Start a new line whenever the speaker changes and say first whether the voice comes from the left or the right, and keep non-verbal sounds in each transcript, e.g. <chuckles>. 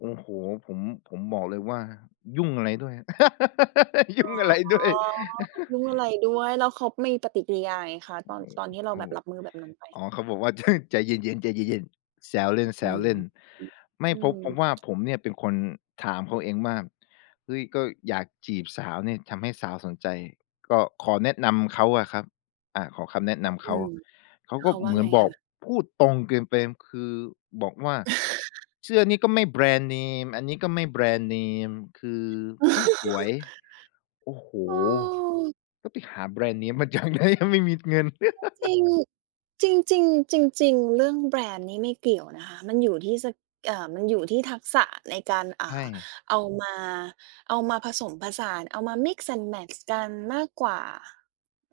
left: โอ้โฮ ผม ผมบอกเลยว่า "ยุ่งอะไรด้วย? <laughs> ย
right: อ๋อ
left: ุ่งอะไรด้วย"
right: ยุ่ง
left: <chuckles>
right: อะไรด้วย แล้วเขามีปฏิกิริยาไงคะ?
left: โอ
right: ต
left: ้
right: อน ตอนที่เรา
left: โฮ อ โอ
right: แ
left: ้
right: บบรับมือแบบ นั้นไป?
left: อ๋อ เขาบอกว่า <chuckles> "ใจเย็น ๆ แซวเล
right: อื
left: ่น ๆ" ไม่เพราะ เพราะว่า
right: ม
left: ผมเนี่ยเป็นคนถามเขาเองว่า "เฮ้ย ก็อยากจีบสาวเนี่ย ทำให้สาวสนใจ" ก็ขอแนะนำเขาอะครับ อา ขอคำแนะนำเ
right: อ
left: ขา
right: ืม
left: เขา
right: เ
left: ก
right: ข
left: ็
right: าว่
left: เ
right: า
left: หมือ
right: ไ
left: น
right: ง
left: บ
right: ค
left: อก
right: ะ?
left: พูดตรงเกินไป คือบอกว่า "เสื้อนี้ก็ไม่แบร
right: <chuckles>
left: นด์เนม อันนี้ก็ไม่แบรนด์เนม คือไม่สวย"
right: <laughs>
left: โอ้โฮ
right: เออ
left: ก็ไปหาแบรนด์เนมมา จากไหน ยังไม่มีเงิน
right: จริ
left: <laughs>
right: ง ๆ จริง ๆ จริง ๆ เรื่องแบรนด์นี้ไม่เกี่ยวนะคะ มันอยู่ที่ ส เอ่อ มันอยู่ที่ทักษะในการ อ่
left: ใช
right: า
left: ่
right: เอามา เอามาผสมผสาน เอามา mix and match กันมากกว่า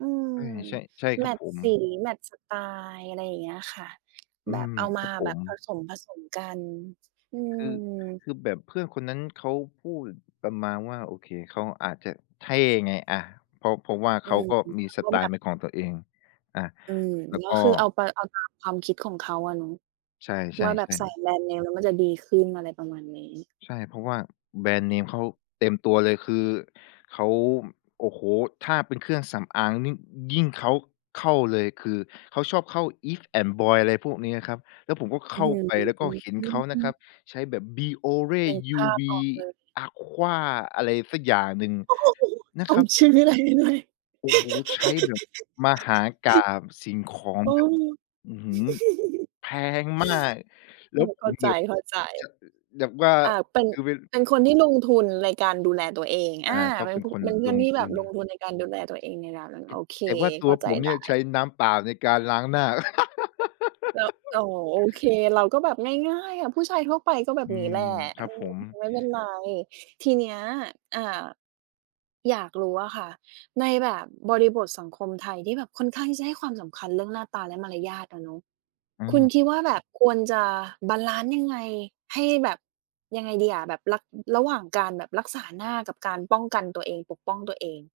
right: อืม
left: ใช่ ๆ ใช่ค
right: แม
left: รับ
right: ตช
left: ผ
right: ์
left: ม
right: สี แมตช์สไตล์ อะไรอย่างเงี้ยค่ะ
left: อื
right: แบบ
left: ม
right: เอา
left: ค
right: มา
left: รับผ
right: แบบ
left: ม
right: ผสม ๆ กัน อื
left: คือ
right: ม
left: คือแบบเพื่อนคนนั้นเขาพูดประมาณว่า โอเค เขาอาจจะเท่ไง อา เพราะ เพราะว่า
right: อ
left: เข
right: ื
left: า
right: ม
left: ก็มี
right: เขา
left: ส
right: ก็
left: ไต
right: แบ
left: ล์
right: บ
left: เป็นของตัวเอง อา
right: อืม
left: แล้ว
right: ก
left: ก
right: ็
left: ็
right: คือเอา ต เอาตามความคิดของเขาอะเนาะ
left: ใช
right: ว
left: ่
right: ่าแบบใส่
left: ๆ ๆ
right: แบรนด์เนมแล้วมันจะดีขึ้น อะไรประมาณนี้
left: ใช่ เพราะว่าแบรนด์เนมเขาเต็มตัวเลย คือเขา โอ้โฮ ถ้าเป็นเครื่องสำอางนี่ยิ่งเขาเข้าเลย คือเขาชอบเข้า Eve and boy อะไรพวกเนี้ย อะครับ แล้วผมก็
right: อ
left: เข
right: ื้อ
left: ้าไป แล้วก็เห็น
right: ฮ
left: เขาน
right: ื
left: ะครั
right: อ
left: บ ใช้แบบ Biore
right: นึกภาพ
left: UV
right: ออกเลย
left: Aqua อะไรสักอย่างหนึ่ง
right: โอ้โฮ
left: น
right: ท
left: ะ
right: ่
left: ค
right: อ
left: ร
right: ง
left: ับ
right: ชื่อได้ด้วย <laughs>
left: โอ้โฮ ใช้แบบมหากาพย์สิ่งของ
right: เออ
left: แบบ อื้อฮือ แพงมาก แ
right: <giggles>
left: ล
right: ถ
left: ้ว
right: ูก
left: ผ
right: เข้า
left: ม
right: ใ
left: แ
right: จ
left: บบจะ อ แบบว่า
right: ๆ อา เป็น
left: คือเป็น
right: เป็นคนที่ ลงทุนในการดูแลตัวเอง อ
left: อา
right: า
left: เขา
right: เป็
left: เ
right: น
left: ป็น
right: พุ
left: คน
right: เป็นเพื่
left: ล
right: อน
left: ง
right: ที่
left: ท
right: แบ
left: ุ
right: บ
left: น
right: ลงทุนในการดูแลตัวเองในนั้น น
left: ต
right: โอเค
left: แต่ว่าต
right: เข
left: ั
right: ้
left: ว
right: าใจ
left: ผม
right: ไ
left: เน
right: ด
left: ี่ยใช
right: ้
left: ้น้ำเปล่าในการล้างหน้า
right: แล้ว อ๋
left: <laughs>
right: อ โอเค เราก็แบบง่าย ๆ อะ ผู้ชายทั่วไปก็แบบ
left: อื
right: นี้
left: ม
right: แหละ
left: ครั
right: อ
left: บ
right: ื
left: ผ
right: ม
left: ม
right: ไม่เป็นไร ทีเนี้ย อ่า อยากรู้อะค่ะ ในแบบบริบทสังคมไทยที่แบบค่อนข้างที่จะให้ความสำคัญเรื่องหน้าตาและมารยาทอะเนาะ
left: อ
right: คุณ
left: า
right: คิดว่าแบบควรจะบาลันซ์ยังไง? ให้แบบ ยังไงดีอะ แบบ ร ระหว่างการแบบรักษาหน้ากับการป้องกันตัวเอง ปกป้องตัวเอง